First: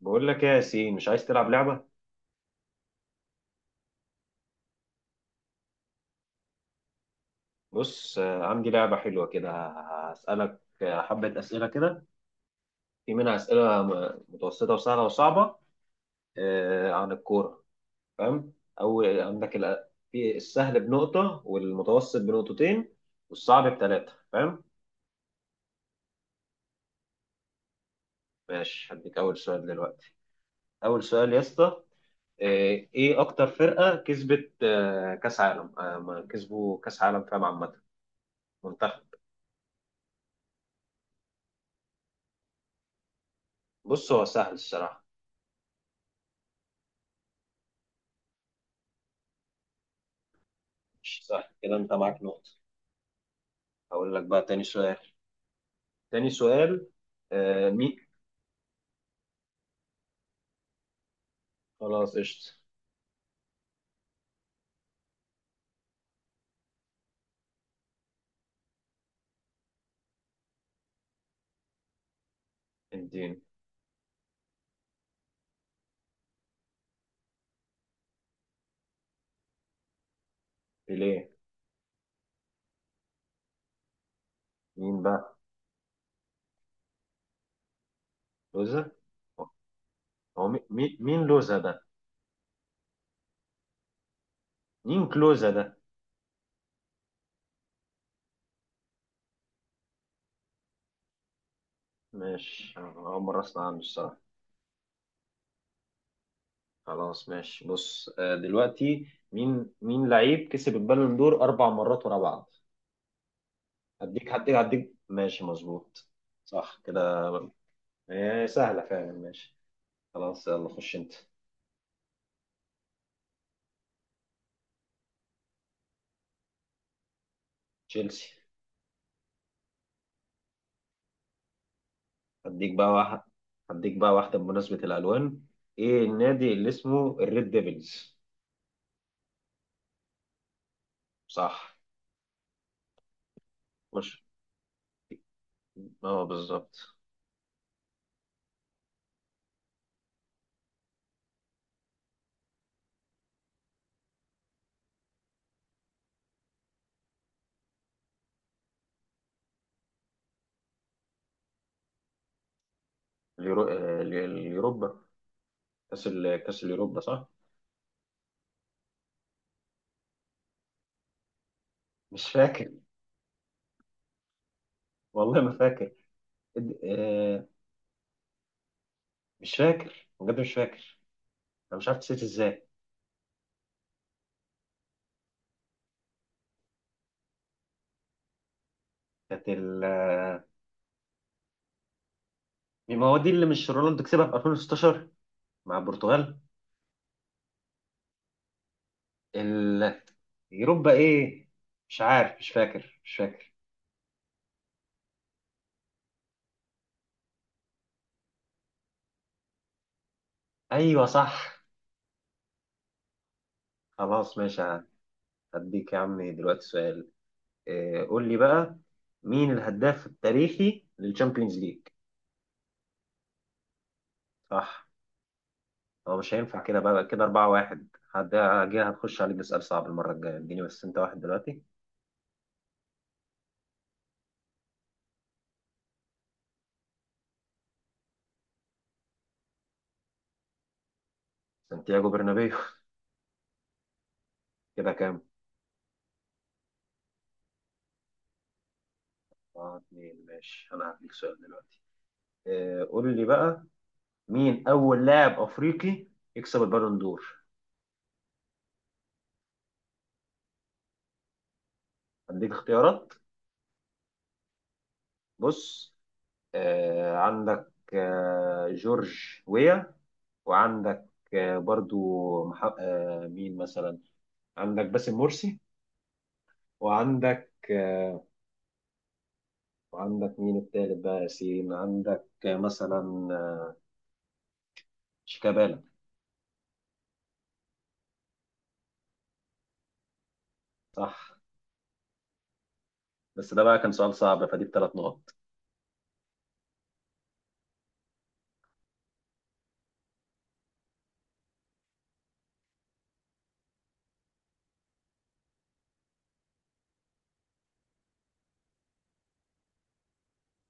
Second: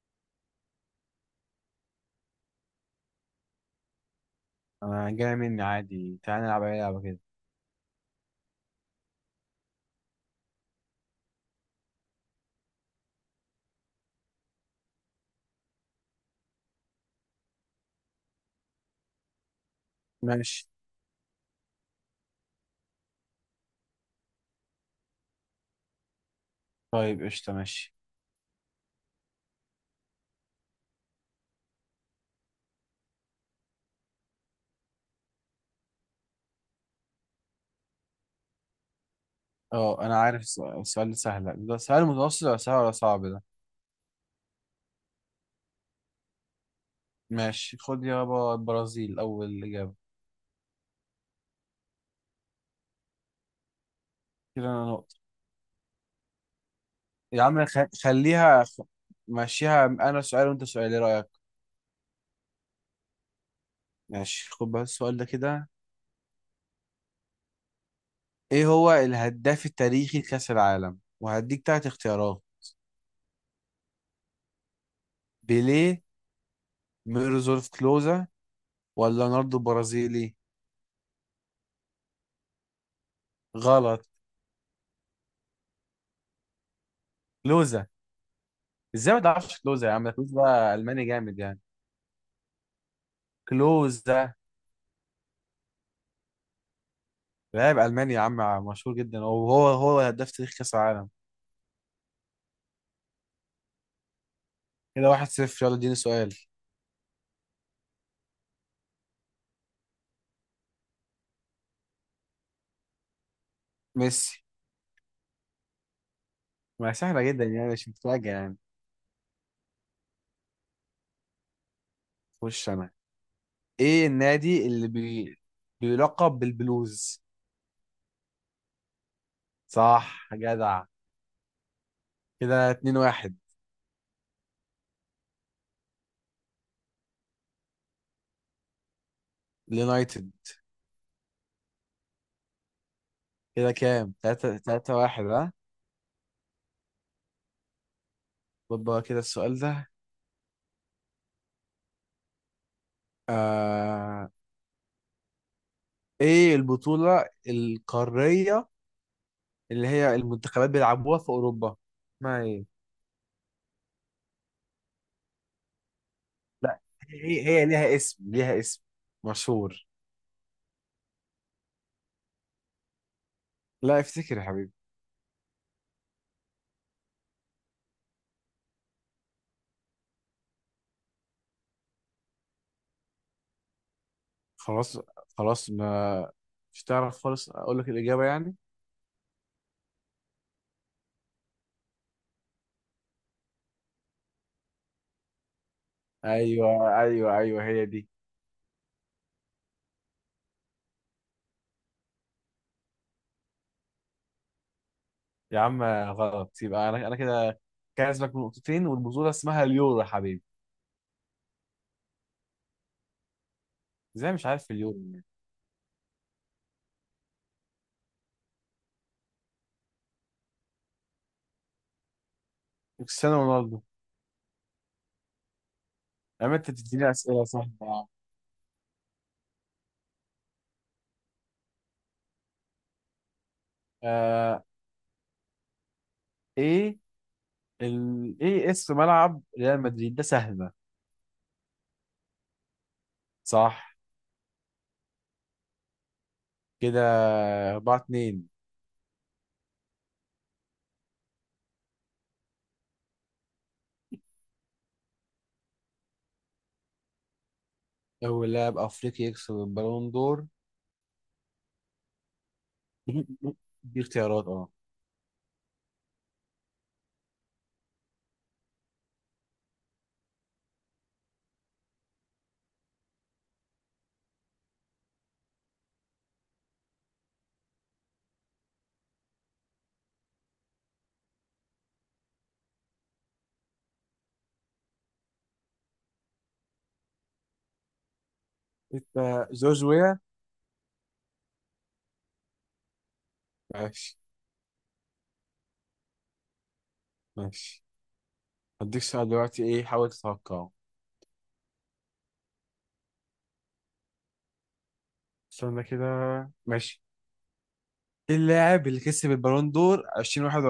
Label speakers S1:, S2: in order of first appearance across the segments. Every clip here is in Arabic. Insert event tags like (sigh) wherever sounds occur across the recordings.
S1: بقول لك ايه يا ياسين؟ مش عايز تلعب لعبة؟
S2: انا جاي مني عادي، تعالى نلعب اي لعبه كده.
S1: بص، عندي لعبة حلوة كده. هسألك حبة أسئلة كده. في منها أسئلة متوسطة وسهلة وصعبة، عن الكورة. فاهم؟ أو عندك الأ- في
S2: ماشي.
S1: السهل بنقطة، والمتوسط بنقطتين، والصعب بثلاثة. فاهم؟
S2: طيب، قشطه، ماشي.
S1: ماشي، هديك أول سؤال دلوقتي. أول سؤال يا اسطى. إيه أكتر فرقة كسبت كأس عالم؟ ما كسبوا كأس عالم فاهم، عامة منتخب.
S2: اه، انا عارف السؤال ده سهل، ده سؤال متوسط ولا سهل ولا صعب ده؟
S1: بص، هو سهل الصراحة.
S2: ماشي، خد يابا. البرازيل اول اجابه.
S1: مش سهل كده، أنت معاك نقطة. هقول لك بقى تاني
S2: كده انا
S1: سؤال.
S2: نقطه.
S1: تاني سؤال.
S2: يا عم
S1: آه، مين؟
S2: خليها خ... ماشيها، انا سؤال وانت سؤال، ايه رايك؟
S1: خلاص قشطة.
S2: ماشي، خد بس السؤال ده كده. ايه هو الهداف التاريخي لكاس العالم؟ وهديك تلات اختيارات:
S1: اديني.
S2: بيليه، ميرزولف كلوزا، ولا رونالدو برازيلي.
S1: ليه؟
S2: غلط.
S1: مين بقى؟
S2: كلوزا.
S1: لوزة.
S2: ازاي ما تعرفش كلوزا يا عم؟ ده
S1: هو
S2: كلوزا، الماني
S1: مين
S2: جامد
S1: لوزة
S2: يعني.
S1: ده؟
S2: كلوزا
S1: مين كلوزة ده؟
S2: لاعب الماني يا عم، مشهور جدا، وهو هداف تاريخ كاس العالم.
S1: ماشي، أنا أول مرة أسمع عنه الصراحة.
S2: كده 1-0، يلا اديني سؤال.
S1: خلاص ماشي. بص دلوقتي، مين لعيب كسب البالون دور أربع مرات ورا بعض؟ هديك
S2: ميسي.
S1: هديك هديك ماشي، مظبوط. صح
S2: ما سهله
S1: كده.
S2: جدا يعني، مش متفاجئ
S1: هي
S2: يعني.
S1: سهلة فعلا، ماشي. خلاص يلا، خش أنت.
S2: خش انا. ايه النادي اللي بيلقب بالبلوز؟
S1: تشيلسي.
S2: صح جدع. كده
S1: هديك بقى
S2: 2
S1: واحد.
S2: 1.
S1: هديك بقى واحدة بمناسبة الألوان. إيه النادي اللي اسمه الريد ديفلز؟
S2: اليونايتد.
S1: صح.
S2: كده كام؟
S1: مش
S2: 3 3 1 ها.
S1: اه، بالظبط.
S2: طب بقى كده السؤال ده. آه... ايه البطولة القارية اللي هي المنتخبات بيلعبوها في اوروبا، اسمها ايه؟
S1: اليوروبا. كأس
S2: لا،
S1: اليوروبا، صح؟
S2: هي ليها اسم، ليها اسم مشهور.
S1: مش فاكر.
S2: لا افتكر يا حبيبي.
S1: والله ما فاكر. إد- آه، مش فاكر بجد، مش فاكر. أنا مش عارف نسيت إزاي.
S2: خلاص. خلاص ما. مش تعرف خالص؟ اقول لك الاجابه يعني.
S1: كانت ال آه، ما هو دي اللي مش رونالدو كسبها في 2016 مع البرتغال.
S2: ايوه، ايوه، ايوه، هي دي.
S1: ال... يوروبا إيه؟ مش عارف، مش فاكر مش فاكر.
S2: يا عم غلط، يبقى انا كده كاسبك بنقطتين، والبطوله اسمها اليورو يا حبيبي.
S1: أيوه صح.
S2: ازاي
S1: خلاص
S2: مش عارف
S1: ماشي.
S2: اليورو يعني؟
S1: هديك يا عم دلوقتي سؤال. قول لي بقى، مين الهداف التاريخي للشامبيونز ليج؟
S2: كريستيانو رونالدو.
S1: صح. هو مش
S2: اما
S1: هينفع
S2: انت
S1: كده بقى.
S2: بتديني
S1: كده
S2: اسئله
S1: 4
S2: سهله يا
S1: 1
S2: عم.
S1: هد- هجي هتخش عليك بسؤال صعب المرة الجاية. اديني بس انت واحد دلوقتي.
S2: آه ايه، ايه اسم ملعب ريال مدريد؟ ده سهله.
S1: سانتياغو برنابيو.
S2: صح.
S1: (laughs) كده كام؟
S2: كده 4 2.
S1: اه، اتنين، ماشي. انا هديك سؤال دلوقتي. قول لي بقى، مين اول لاعب افريقي يكسب البالون دور؟
S2: أول لاعب أفريقي يكسب البالون دور.
S1: هديك اختيارات.
S2: (laughs) دي اختيارات، أه.
S1: بص، عندك جورج ويا، وعندك آه، برضو مح... آه، مين مثلا، عندك باسم مرسي، وعندك وعندك مين التالت بقى يا ياسين؟ عندك مثلا شيكابالا.
S2: أنت جورج ويا.
S1: صح. بس ده بقى كان سؤال
S2: ماشي،
S1: صعب، فدي بثلاث نقط.
S2: ماشي، هديك سؤال دلوقتي، إيه، حاول تتوقعه. استنى كده. ماشي. إيه اللاعب اللي كسب البالون دور 2021؟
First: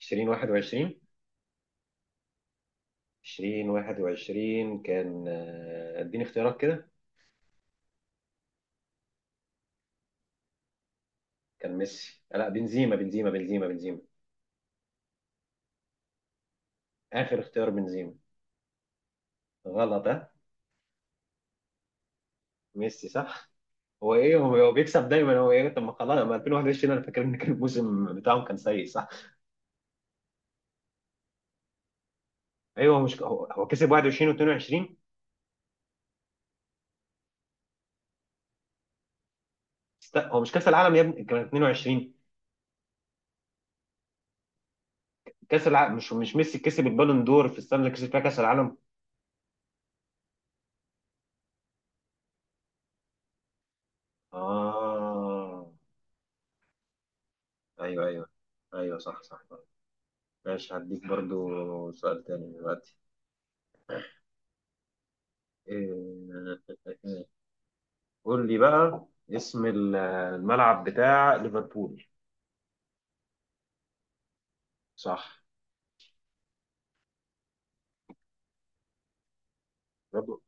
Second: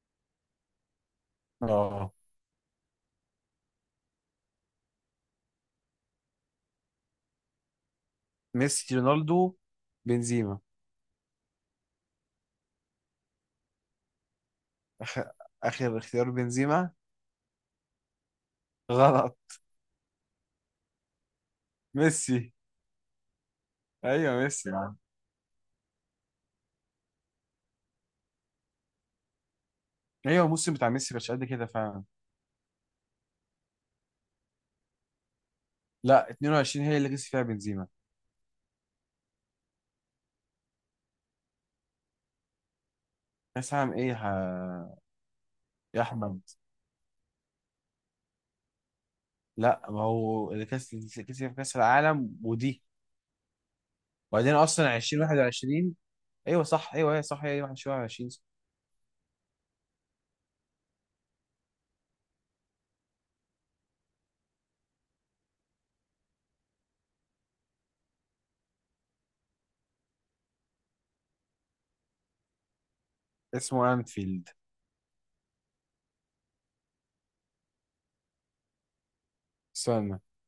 S1: 2021.
S2: أه.
S1: 2021 كان اديني اختيارات كده.
S2: ميسي، رونالدو، بنزيما.
S1: كان ميسي لا، بنزيما بنزيما بنزيما بنزيما.
S2: آخر آخر اختيار بنزيما.
S1: آخر اختيار بنزيما.
S2: غلط.
S1: غلط ها.
S2: ميسي.
S1: ميسي صح. هو ايه؟
S2: أيوه
S1: هو
S2: ميسي
S1: هو
S2: يا عم.
S1: بيكسب دايما. هو ايه؟ طب ما خلاص، ما 2021 انا فاكر ان كان الموسم بتاعهم كان سيء، صح.
S2: أيوه، الموسم بتاع ميسي مش قد كده فعلا.
S1: ايوه، هو مش هو كسب 21 و22.
S2: لا، 22 هي اللي كسب فيها بنزيما.
S1: هو مش كاس العالم يا ابني كان 22؟
S2: كاس عام إيه ها؟
S1: كاس العالم،
S2: يا
S1: مش
S2: احمد.
S1: ميسي كسب البالون دور في السنه اللي كسب فيها كاس العالم.
S2: لا، ما هو اللي كسب كاس العالم ودي. وبعدين اصلا 2021.
S1: اه.
S2: ايوه صح، ايوه هي صح، هي
S1: ايوه ايوه
S2: 21.
S1: ايوه صح صح. ماشي، هديك برضو سؤال تاني دلوقتي. إيه- (laughs) قول لي بقى اسم ال- الملعب بتاع ليفربول.
S2: اسمه انفيلد.
S1: صح.
S2: استنى.
S1: برضو.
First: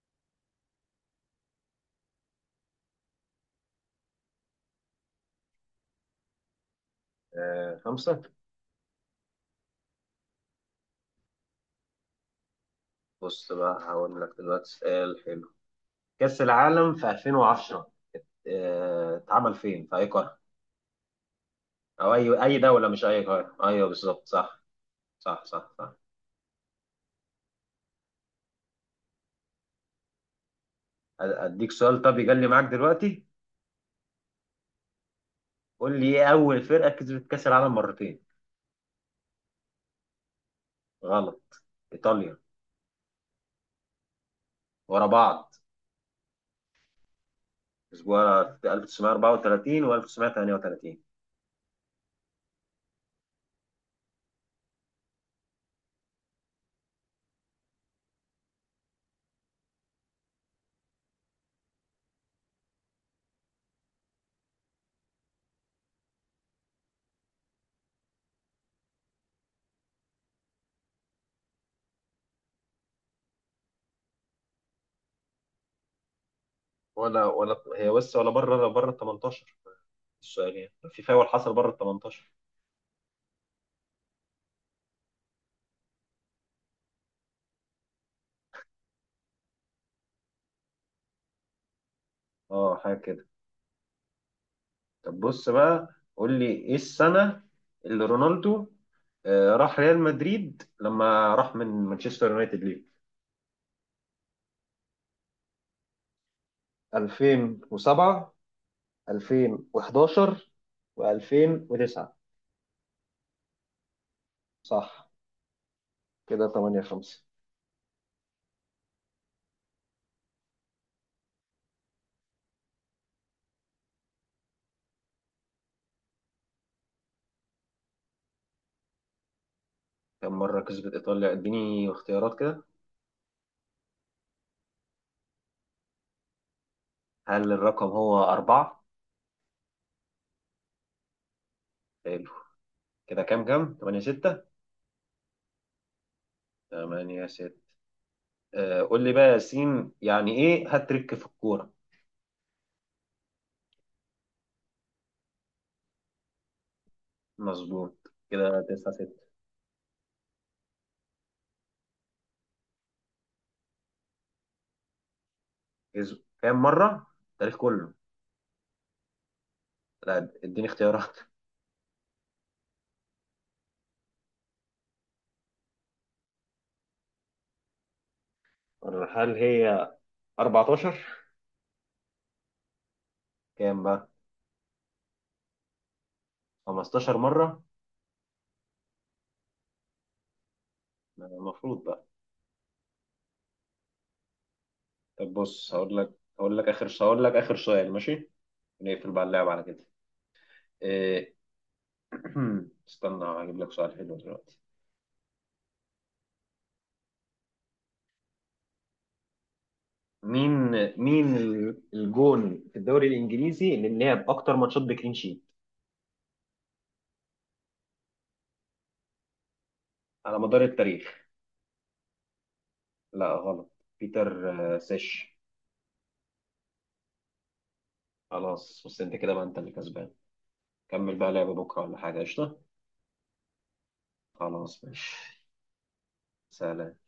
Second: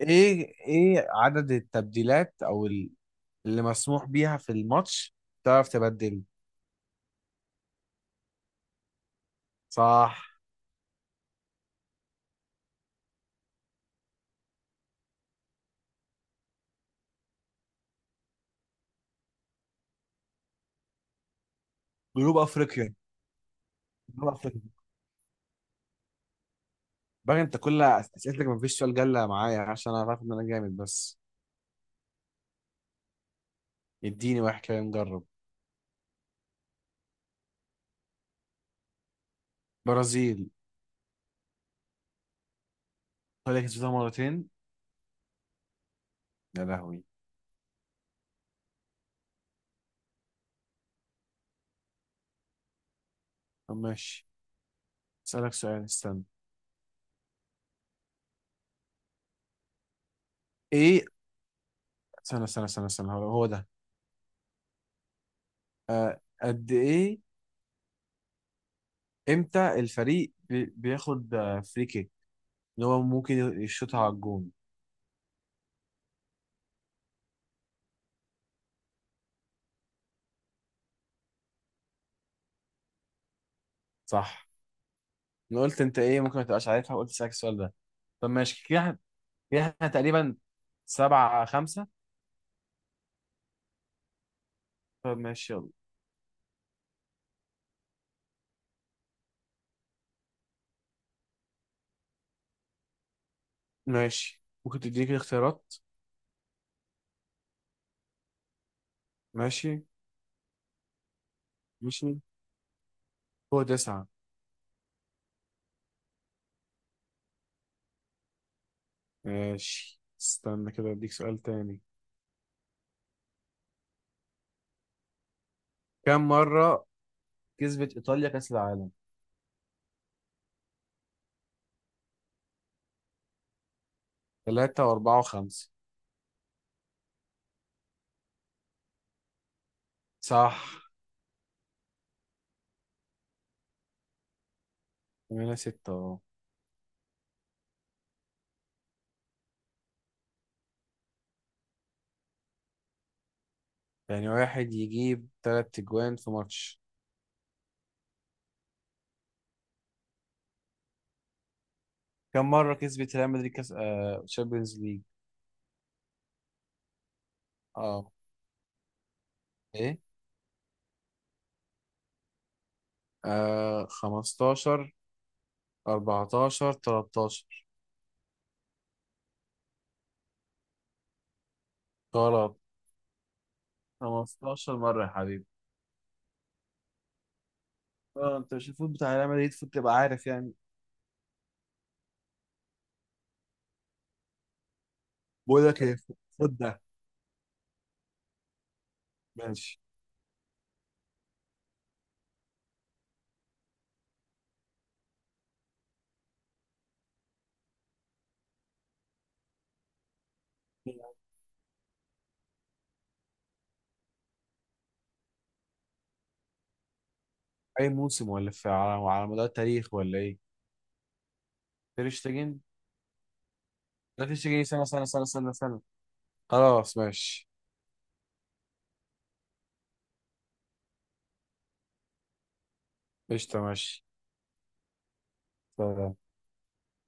S2: ايه عدد التبديلات اللي مسموح بيها في الماتش، تعرف تبدل؟
S1: خمسة.
S2: صح.
S1: بص بقى، هقول لك دلوقتي سؤال حلو. كأس العالم في 2010 اتعمل فين؟ في اي قارة؟ او اي
S2: جنوب
S1: دولة،
S2: افريقيا،
S1: مش اي قارة. ايوه بالظبط،
S2: جنوب افريقيا.
S1: صح. صح صح صح.
S2: بقى انت كل اسئلتك ما فيش سؤال جله معايا، عشان انا عارف ان انا جامد بس.
S1: اديك سؤال طب يجلي معاك دلوقتي.
S2: اديني واحد كده نجرب.
S1: قول لي، ايه اول فرقة كسبت كأس العالم مرتين؟
S2: برازيل.
S1: غلط. ايطاليا.
S2: طلع كسبتها مرتين.
S1: ورا بعض.
S2: يا لهوي.
S1: اسبوع، في 1934 و 1938.
S2: طب ماشي، اسالك سؤال. استنى. ايه. استنى، استنى، استنى، استنى، هو هو ده. آه، قد ايه؟ امتى الفريق بياخد فري كيك اللي هو ممكن يشوطها على الجون؟
S1: ولا هي بس، ولا بره ال 18. السؤال يعني في فاول حصل بره ال 18.
S2: صح. انا قلت انت ايه ممكن ما تبقاش عارفها، وقلت اسالك السؤال ده. طب ماشي كده احنا، كده إحنا تقريبا 7-5.
S1: اه، حاجة كده.
S2: طب
S1: طب بص
S2: ماشي، يلا.
S1: بقى، قول لي ايه السنة اللي رونالدو راح ريال مدريد لما راح من مانشستر يونايتد؟ ليه،
S2: ماشي، ممكن تديني كده اختيارات.
S1: 2007،
S2: ماشي.
S1: 2011، و2009.
S2: ماشي. هو تسعة.
S1: صح. كده 8-5.
S2: ماشي، استنى كده، اديك سؤال تاني. كم مرة كسبت ايطاليا كأس العالم؟
S1: كم مرة كسبت إيطاليا؟ اديني اختيارات كده.
S2: ثلاثة وأربعة وخمسة.
S1: هل الرقم هو أربعة؟
S2: صح.
S1: حلو. كده كام؟ تمانية ستة.
S2: 8-6.
S1: 8-6. قول لي بقى يا ياسين، يعني إيه هاتريك في الكورة؟
S2: يعني واحد يجيب تلات أجوان في ماتش.
S1: مظبوط. كده 9-6.
S2: كم مرة كسبت ريال مدريد كاس تشامبيونز ليج؟
S1: كسب كام مرة؟ التاريخ كله.
S2: اه. ايه.
S1: لا، اديني اختيارات.
S2: 15، 14، 13.
S1: هل هي 14؟
S2: غلط.
S1: كام بقى؟
S2: 15 مرة يا حبيبي.
S1: 15 مرة.
S2: اه انت مش الفوت بتاع ريال مدريد؟ المفروض تبقى عارف يعني.
S1: المفروض بقى. طب
S2: بقول
S1: بص
S2: لك ايه،
S1: هقول لك.
S2: خد ده.
S1: هقول لك اخر سؤال، ماشي. نقفل بقى اللعب على
S2: ماشي.
S1: كده. إيه... (clears throat) استنى هجيب لك سؤال حلو دلوقتي. مين الجون في الدوري الانجليزي اللي لعب اكتر ماتشات بكلين شيت؟
S2: اي موسم ولا في على مدار التاريخ، ولا ايه؟
S1: على مدار التاريخ.
S2: تير شتيجن.
S1: لا غلط.
S2: لا، تير
S1: بيتر.
S2: شتيجن، سنة سنة سنة
S1: سيش.
S2: سنة سنة. خلاص ماشي.
S1: خلاص، بس انت كده بقى انت اللي كسبان. كمل بقى لعب بكره ولا حاجه، قشطه.
S2: قشطة ماشي.
S1: خلاص ماشي. سلام.